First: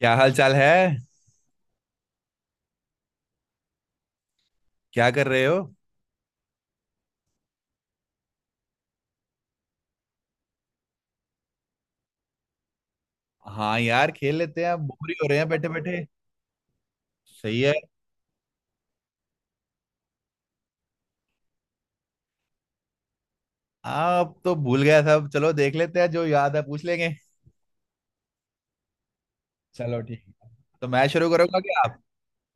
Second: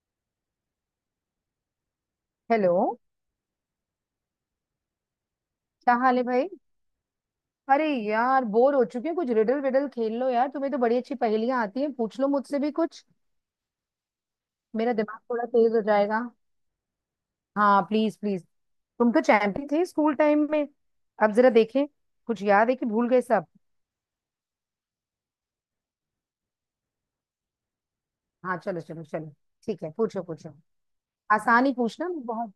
क्या हाल चाल है। हेलो। क्या कर रहे हो। क्या हाल है भाई। अरे यार, बोर हो चुके हैं, कुछ रिडल विडल खेल लो। यार तुम्हें तो बड़ी अच्छी पहेलियां आती हैं, पूछ लो मुझसे भी कुछ। हाँ यार, खेल लेते हैं, मेरा बोर ही दिमाग हो रहे थोड़ा हैं बैठे तेज हो बैठे। जाएगा। सही है। हाँ प्लीज प्लीज। तुम तो चैंपियन थे स्कूल टाइम में। अब जरा देखें, कुछ याद है कि भूल गए सब। आप तो भूल गया सब, चलो देख लेते हैं, जो याद है पूछ लेंगे। हाँ, चलो चलो चलो। ठीक है, चलो पूछो ठीक है, पूछो। तो मैं शुरू करूंगा आसान ही क्या आप। पूछना, मैं बहुत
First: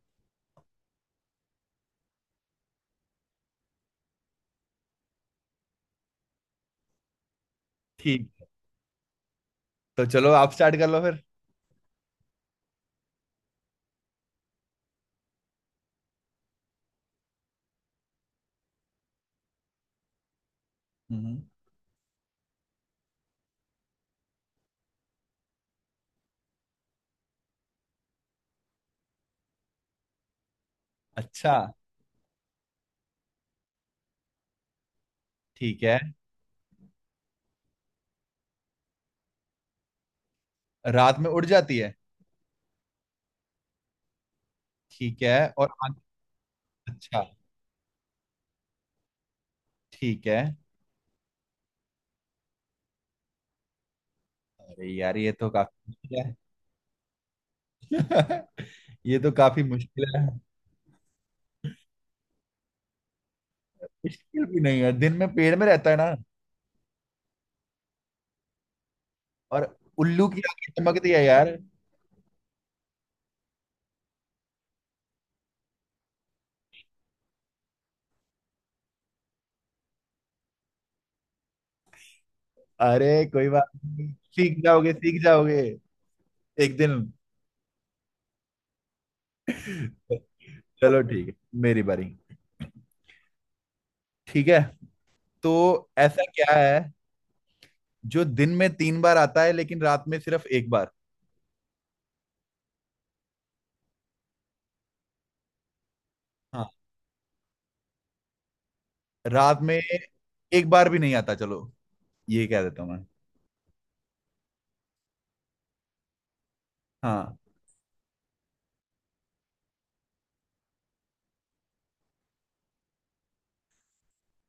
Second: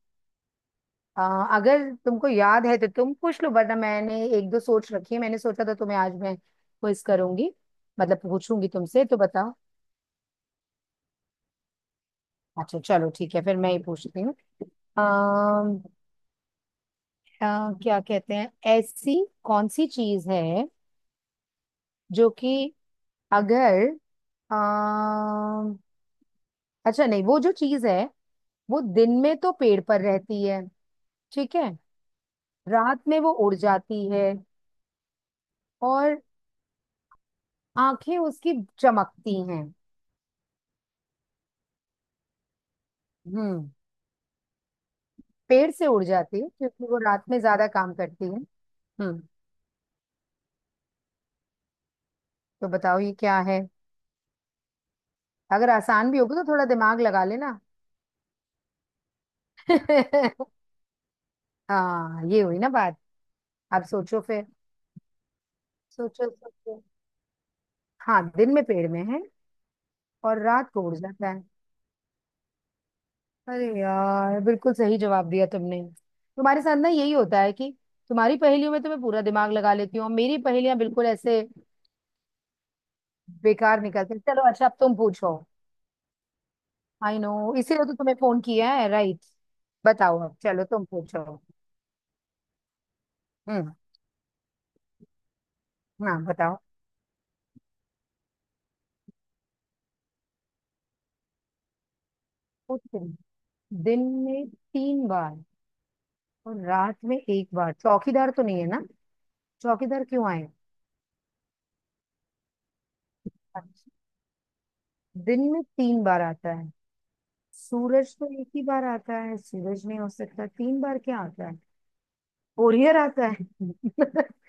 अगर तुमको याद है तो तुम पूछ लो, वरना मैंने एक दो सोच रखी है। मैंने सोचा था तुम्हें आज मैं क्विज करूंगी, मतलब ठीक है। पूछूंगी तुमसे, तो बताओ। तो चलो आप स्टार्ट कर लो फिर। अच्छा चलो ठीक है, फिर मैं ही पूछती हूँ। अम, क्या कहते हैं, ऐसी कौन सी चीज है हम्म। जो कि अगर अम, अच्छा नहीं, वो जो चीज है, वो दिन में तो पेड़ पर रहती है। अच्छा। ठीक है, रात में वो उड़ जाती है। ठीक है। और आंखें उसकी चमकती हैं। रात में उड़ जाती है। हम्म ठीक है पेड़ और से आंख- उड़ जाती है क्योंकि वो अच्छा। रात में ज्यादा काम करती है। हम्म ठीक है। तो बताओ ये क्या है। अरे यार ये तो अगर काफी आसान भी मुश्किल होगा तो थोड़ा दिमाग लगा लेना। है। ये तो काफी मुश्किल है। हाँ, ये हुई ना बात। आप सोचो मुश्किल फिर। भी नहीं है, दिन में पेड़ में रहता है ना सोचो सोचो। हाँ, दिन में पेड़ में है और उल्लू की और रात आंखें को उड़ चमकती है जाता है। यार। अरे यार, बिल्कुल सही जवाब दिया तुमने। तुम्हारे साथ ना यही होता है कि तुम्हारी पहेलियों में तो मैं पूरा दिमाग लगा लेती हूँ, और मेरी पहेलियां बिल्कुल ऐसे अरे कोई बात बेकार नहीं, निकलती हैं। चलो सीख अच्छा, अब जाओगे तुम सीख पूछो। जाओगे एक दिन। आई नो, इसीलिए तो तुम्हें फोन किया है राइट। बताओ अब, चलो तुम चलो पूछो। ठीक है, मेरी बारी। हम्म। ठीक है तो हाँ ऐसा क्या बताओ। है जो दिन में तीन बार आता है लेकिन रात में सिर्फ एक बार। पूछते हैं। दिन में तीन बार और हाँ, रात में एक बार, चौकीदार तो नहीं है ना। रात में चौकीदार क्यों एक बार भी नहीं आता, चलो ये कह देता हूँ मैं। आए। दिन में तीन बार आता है, हाँ। सूरज तो एक ही बार आता है, सूरज नहीं हो सकता। तीन बार क्या आता है? ओरियर आता है।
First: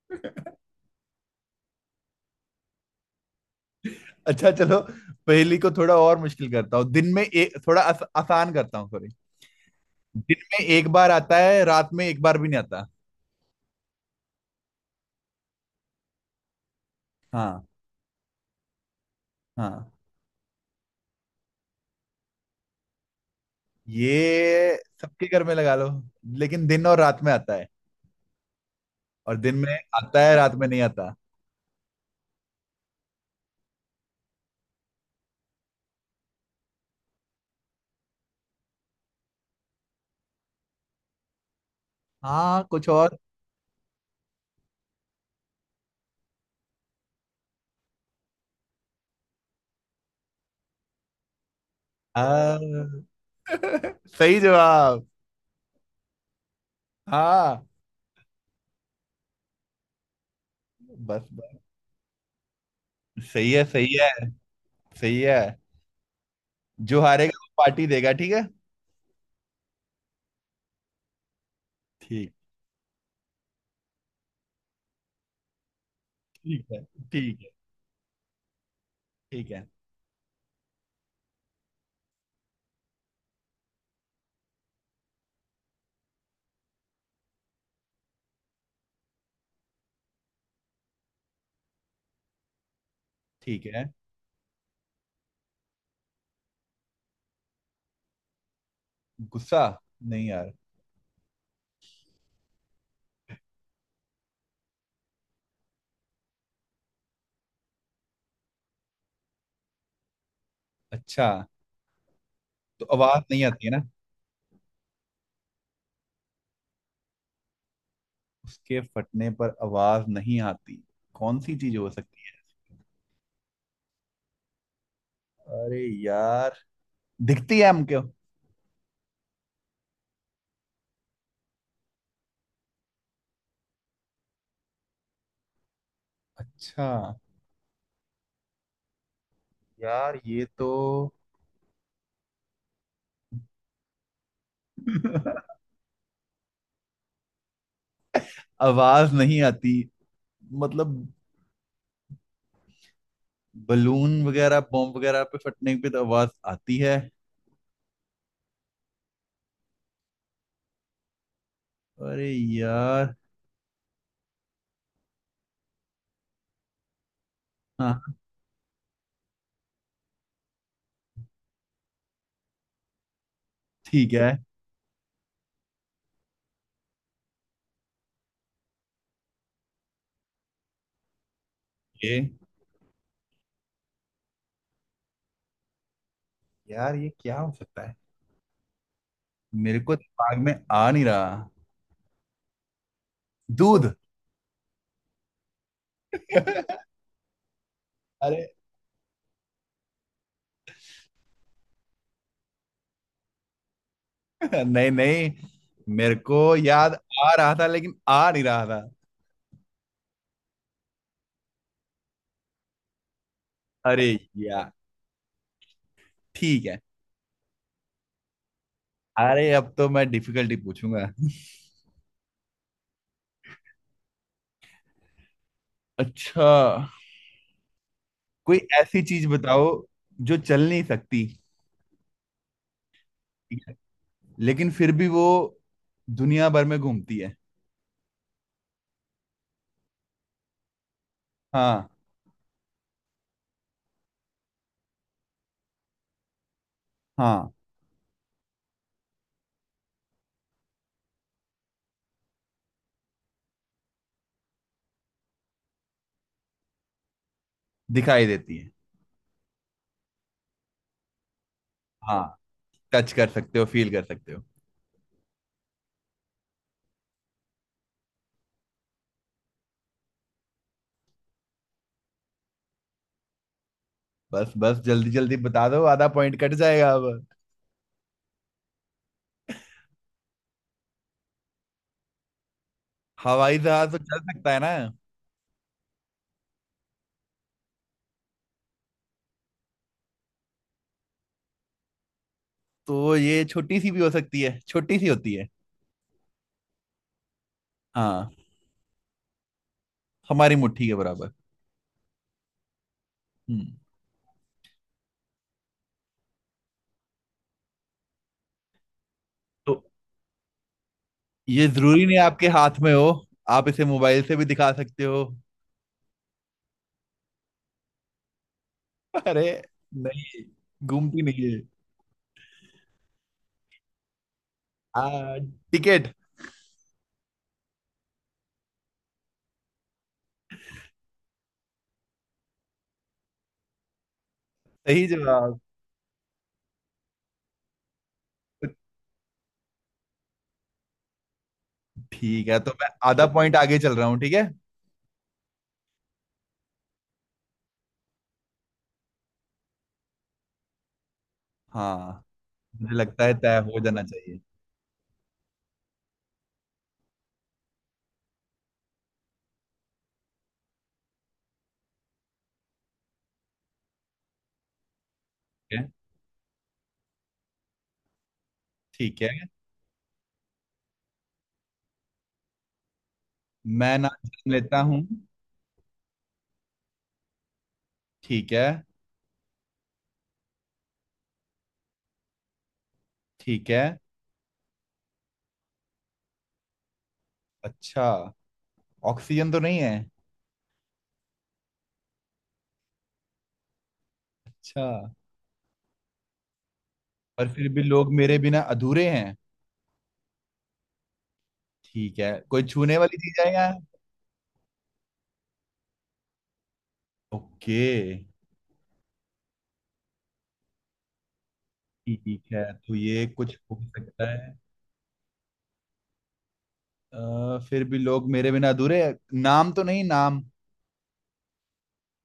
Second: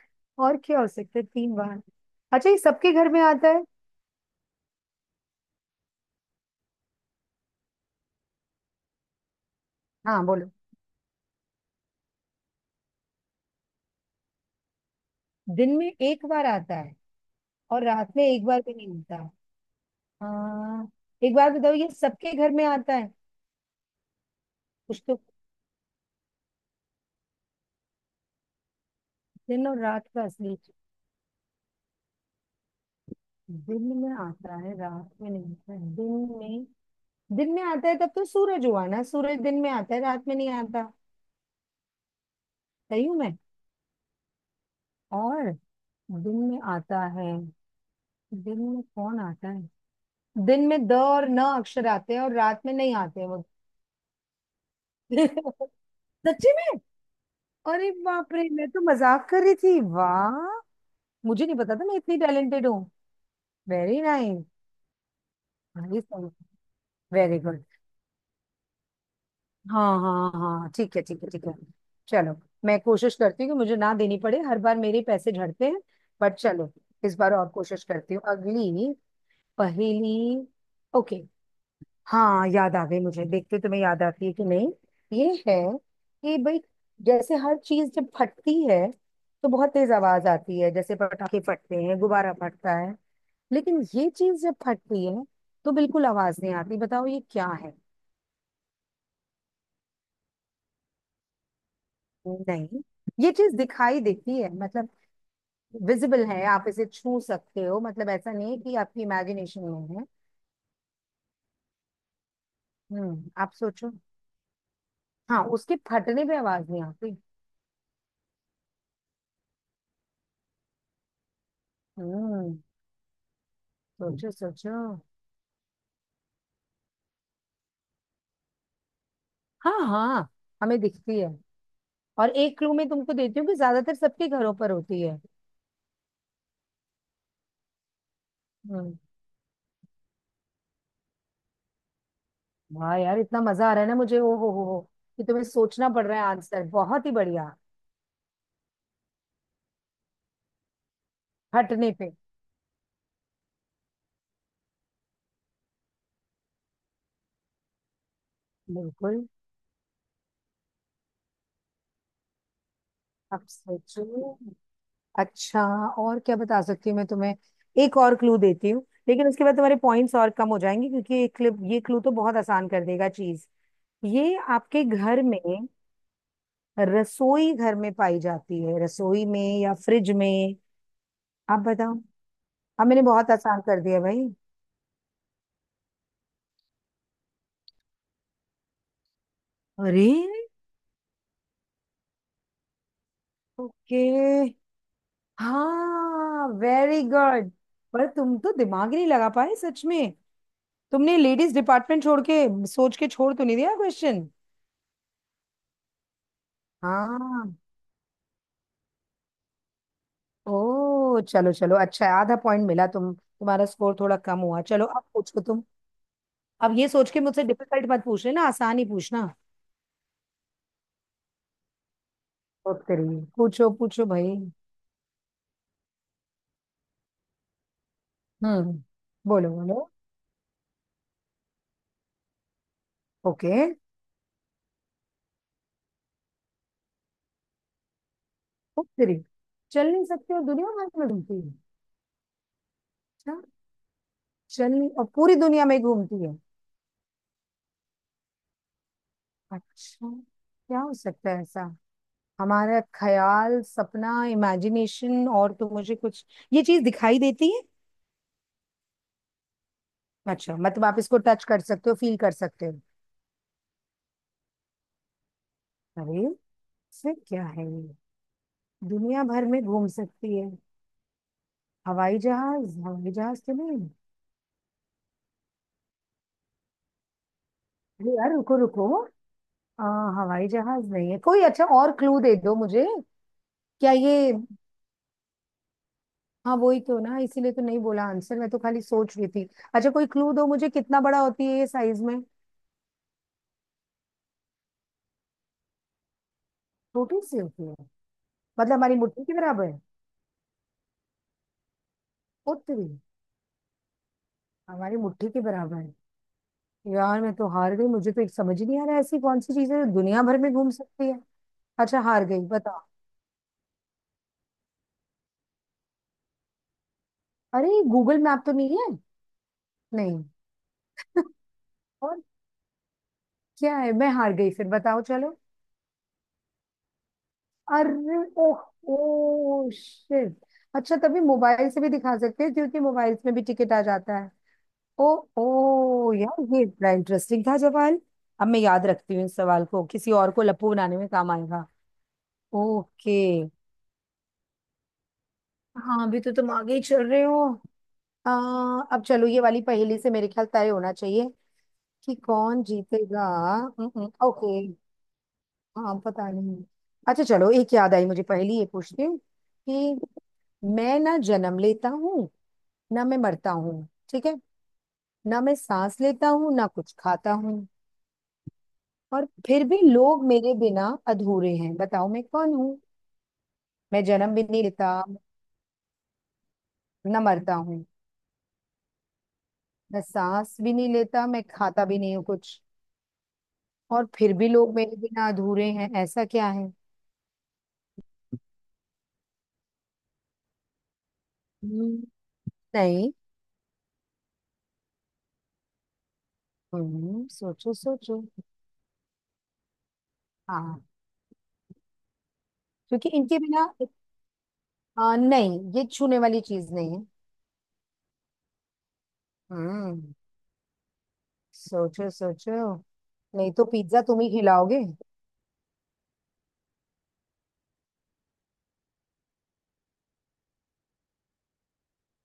और क्या हो सकता है तीन बार? अच्छा, ये सबके घर में आता है? अच्छा चलो, पहेली को थोड़ा और मुश्किल करता हूँ। दिन में एक, थोड़ा आसान करता हूँ सॉरी। हाँ दिन बोलो। में एक बार आता है, रात में एक बार भी नहीं आता। दिन में एक बार आता है हाँ। और रात में एक बार भी नहीं आता। हाँ, हाँ। एक बार बताओ, ये सबके घर में आता है? ये कुछ तो सबके घर में लगा लो, लेकिन दिन और रात में आता है और दिन दिन में और रात आता का है रात असली। में नहीं आता। दिन में आता है, रात में नहीं आता है। दिन में, दिन में आता है, तब तो सूरज हुआ ना, सूरज दिन में आता है रात में नहीं आता। हाँ कुछ सही हूँ और। मैं? और दिन में आता है, दिन में कौन आता है? दिन में द और न अक्षर आते हैं और हाँ। रात में नहीं आते वो। सही जवाब। सच्ची में? हाँ। अरे बाप रे, मैं तो मजाक कर रही थी। वाह, बस मुझे बस। नहीं पता था मैं इतनी टैलेंटेड हूँ। सही है सही वेरी है। नाइस। सही है। जो हारेगा वेरी वो गुड। पार्टी देगा, ठीक है। हाँ हाँ हाँ हाँ। ठीक है ठीक है ठीक है। ठीक। चलो, मैं कोशिश करती हूँ कि मुझे ना देनी पड़े, हर बार मेरे पैसे झड़ते हैं। बट ठीक चलो, है इस बार ठीक और है कोशिश करती हूँ। अगली ठीक है पहेली। ओके। हाँ, याद आ गई मुझे, देखते तुम्हें याद आती है कि नहीं। ये है कि भाई, जैसे हर चीज जब फटती है तो बहुत तेज आवाज आती है, जैसे पटाखे फटते हैं, गुब्बारा फटता है। ठीक लेकिन है। ये चीज जब फटती है तो बिल्कुल आवाज नहीं आती, बताओ ये क्या है। गुस्सा। नहीं यार। नहीं। ये चीज दिखाई देती है, मतलब विजिबल है, आप इसे छू सकते हो, मतलब ऐसा नहीं है कि आपकी इमेजिनेशन में है। अच्छा, तो आवाज नहीं आप आती है ना। सोचो। हाँ, उसके फटने पे आवाज नहीं आती। उसके फटने पर आवाज नहीं आती। कौन सी चीज हो सकती है। हम्म सोचो सोचो। अरे यार, दिखती है हमको। हाँ हाँ, हमें दिखती है। और एक क्लू मैं तुमको देती हूँ, कि ज्यादातर सबके घरों पर होती है। अच्छा। हम्म यार ये तो। वाह यार, इतना मजा आ रहा है ना मुझे, ओ हो, कि तुम्हें सोचना पड़ रहा है आंसर। बहुत ही बढ़िया। आवाज नहीं आती मतलब। हटने पे बलून वगैरह बॉम्ब वगैरह पे फटने पे तो आवाज आती है। बिल्कुल। अरे यार। अब सोचो। अच्छा, और क्या बता सकती हूँ मैं तुम्हें, एक हाँ और क्लू देती हूँ, लेकिन उसके बाद तुम्हारे पॉइंट्स और कम हो जाएंगे क्योंकि ये क्लिप, ये क्लू तो बहुत आसान कर देगा चीज। ठीक है। ये आपके घर में, रसोई घर में पाई जाती है, रसोई में या फ्रिज में। आप बताओ। ये हाँ, मैंने बहुत आसान कर दिया भाई। यार, ये क्या हो सकता है। मेरे को अरे। दिमाग में आ नहीं रहा। दूध। ओके। हाँ, वेरी गुड। पर तुम अरे। तो दिमाग ही नहीं लगा पाए, सच में। तुमने लेडीज डिपार्टमेंट छोड़ के सोच के छोड़ तो नहीं दिया क्वेश्चन? नहीं नहीं। मेरे को याद आ रहा हाँ। था लेकिन आ नहीं रहा था। ओ चलो चलो, अच्छा है, आधा पॉइंट मिला तुम, तुम्हारा स्कोर अरे थोड़ा कम हुआ। यार चलो, अब पूछो तुम। ठीक है। अब ये सोच के मुझसे डिफिकल्ट मत पूछ लेना, आसान ही पूछना। अरे अब तो मैं डिफिकल्टी पूछूंगा। ओ तेरी। पूछो पूछो भाई। अच्छा, कोई हम्म। ऐसी चीज बोलो बताओ बोलो। जो चल नहीं सकती। ओके। ठीक है। लेकिन फिर भी वो दुनिया भर में घूमती है। ओ तेरी, चल नहीं सकते हो, दुनिया भर में घूमती। हाँ। अच्छा। चलिए, और पूरी दुनिया में घूमती है। हाँ, अच्छा, क्या हो सकता है ऐसा? हमारा ख्याल, सपना, इमेजिनेशन, और तो मुझे कुछ। ये चीज दिखाई देती है? दिखाई देती है। अच्छा, मतलब आप इसको टच कर सकते हो, फील हाँ, कर सकते हो। टच कर सकते हो फील कर सकते हो। अरे, फिर क्या है ये? दुनिया भर में घूम सकती है। हवाई जहाज, हवाई जहाज तो नहीं। बस बस, जल्दी जल्दी बता दो, आधा पॉइंट कट जाएगा अब। अरे यार, रुको रुको। आ, हवाई जहाज नहीं है कोई, अच्छा और क्लू दे दो मुझे। हवाई जहाज क्या तो चल ये। सकता है ना। हाँ वही तो ना, इसीलिए तो नहीं बोला आंसर, मैं तो खाली सोच रही थी। अच्छा कोई क्लू दो मुझे, कितना बड़ा होती है ये साइज में? तो ये छोटी सी भी हो सकती है, छोटी सी होती है। छोटी सी होती है। हाँ। मतलब हमारी मुट्ठी के बराबर है हमारी मुट्ठी के बराबर। उतनी। हम्म। हमारी मुट्ठी के बराबर है। यार मैं तो हार गई, मुझे तो एक समझ ही नहीं आ रहा है, ऐसी कौन सी चीज तो है जो दुनिया भर में घूम सकती है। ये अच्छा, जरूरी नहीं हार गई, आपके हाथ बताओ। में हो, आप इसे मोबाइल से भी दिखा सकते हो। अरे गूगल मैप तो नहीं है? अरे नहीं। नहीं, घूमती नहीं है। और क्या है? मैं हार गई, फिर बताओ आ, चलो। टिकट। अरे, ओह, ओ शिट। अच्छा, तभी मोबाइल से भी दिखा सकते हैं क्योंकि मोबाइल्स में भी टिकट आ जाता है। सही ओ, जवाब। ओ यार, ये बड़ा इंटरेस्टिंग था सवाल। अब मैं याद रखती हूँ इस सवाल को, किसी और को लप्पू बनाने में काम आएगा। ठीक है, तो मैं ओके। आधा पॉइंट आगे चल रहा हूँ ठीक है। हाँ, अभी तो तुम आगे ही चल रहे हो। आ, अब चलो, ये वाली पहेली से मेरे ख्याल तय होना चाहिए कि हाँ। कौन मुझे जीतेगा। लगता है तय हो जाना चाहिए। ओके। हाँ, पता नहीं। अच्छा चलो, एक याद आई मुझे पहेली, ये पूछती हूँ कि मैं ना जन्म लेता हूँ, ना मैं मरता हूँ, ठीक है? ना मैं ठीक है। सांस लेता हूँ, ना कुछ खाता हूँ। ठीक और है। फिर भी लोग मेरे बिना अधूरे हैं, बताओ मैं कौन हूँ। मैं मैं ना जन्म भी जन्म नहीं लेता लेता, हूँ। न मरता हूँ। ठीक है। मैं सांस भी नहीं लेता, मैं खाता भी नहीं हूँ कुछ। ठीक है। और फिर भी लोग मेरे बिना अधूरे हैं, ऐसा क्या है? अच्छा, ऑक्सीजन तो नहीं है। हम्म, नहीं। अच्छा। पर फिर सोचो भी लोग सोचो। मेरे बिना अधूरे हैं। हाँ, ठीक है, कोई छूने क्योंकि वाली चीज इनके है बिना यहाँ। नहीं, ये छूने वाली चीज नहीं है। ओके। हम्म सोचो ठीक सोचो। है तो ये नहीं कुछ तो हो पिज्जा तुम सकता ही है। खिलाओगे। फिर भी लोग मेरे बिना अधूरे हैं। नाम तो नहीं, नाम।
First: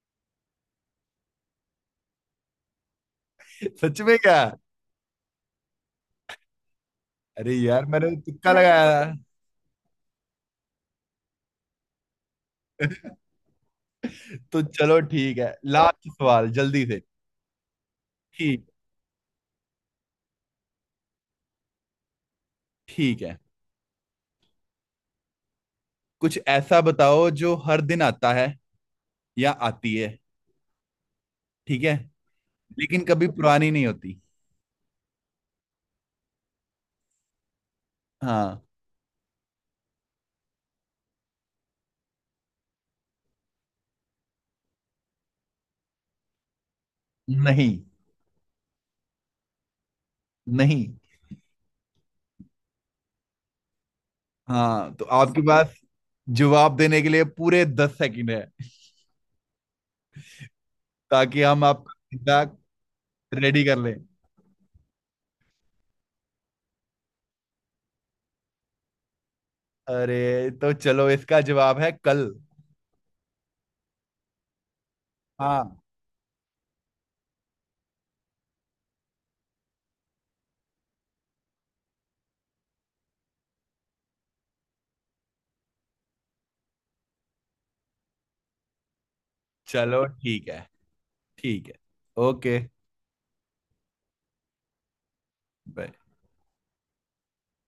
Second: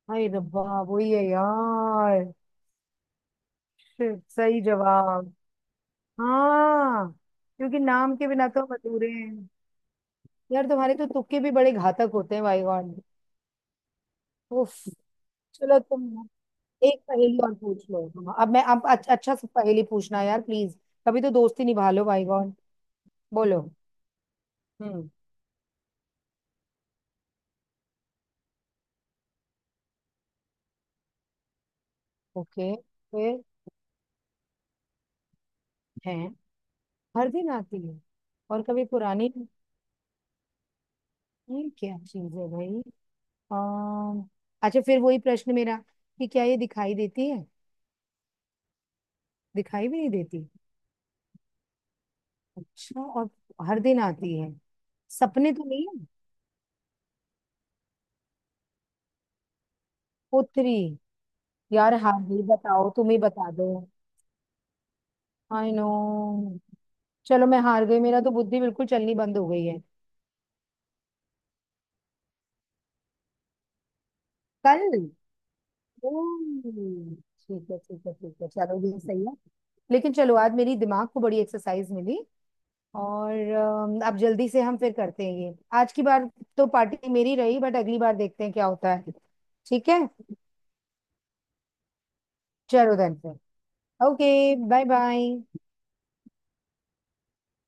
हाय रब्बा, वही है यार। सच में शिट, क्या। सही जवाब। हाँ, अरे क्योंकि यार, मैंने नाम के बिना तुक्का तो हम लगाया। अधूरे हैं। यार तुम्हारे तो तुक्के भी बड़े घातक होते हैं, माय गॉड। तो उफ। चलो ठीक है, चलो तुम लास्ट सवाल जल्दी एक से। पहेली और पूछ लो तुम। अब मैं, ठीक। अब अच्छा, अच्छा सा पहेली पूछना यार प्लीज। कभी तो दोस्ती निभा लो माय गॉड। ठीक है, बोलो। हम्म। कुछ ऐसा बताओ जो हर दिन आता है या आती है। ठीक है, ओके। लेकिन कभी फिर पुरानी नहीं होती। है, हर दिन आती है हाँ। और कभी पुरानी नहीं। ये क्या चीज है भाई? अम्म, अच्छा, फिर वही प्रश्न मेरा, कि क्या ये दिखाई देती है? नहीं। दिखाई भी नहीं देती। नहीं। अच्छा, और हर दिन आती है। हाँ, तो आपके सपने तो पास नहीं है? जवाब देने के लिए पूरे 10 सेकंड है, पुत्री। ताकि हम आपका यार हार गई, फीडबैक बताओ तुम ही बता रेडी दो। कर लें। I know. चलो मैं हार गई, मेरा तो बुद्धि बिल्कुल चलनी बंद हो गई है। अरे तो चलो, इसका जवाब है कल। कल। हाँ। ओह, ठीक है ठीक है ठीक है, चलो ये सही है। लेकिन चलो, आज मेरी दिमाग को बड़ी एक्सरसाइज मिली। और अब जल्दी से हम फिर करते हैं ये आज की बार। तो पार्टी मेरी रही, बट अगली बार देखते हैं क्या होता है। ठीक है। चलो ठीक है। ठीक है। ओके। चलो देन फिर। ओके। Bye bye.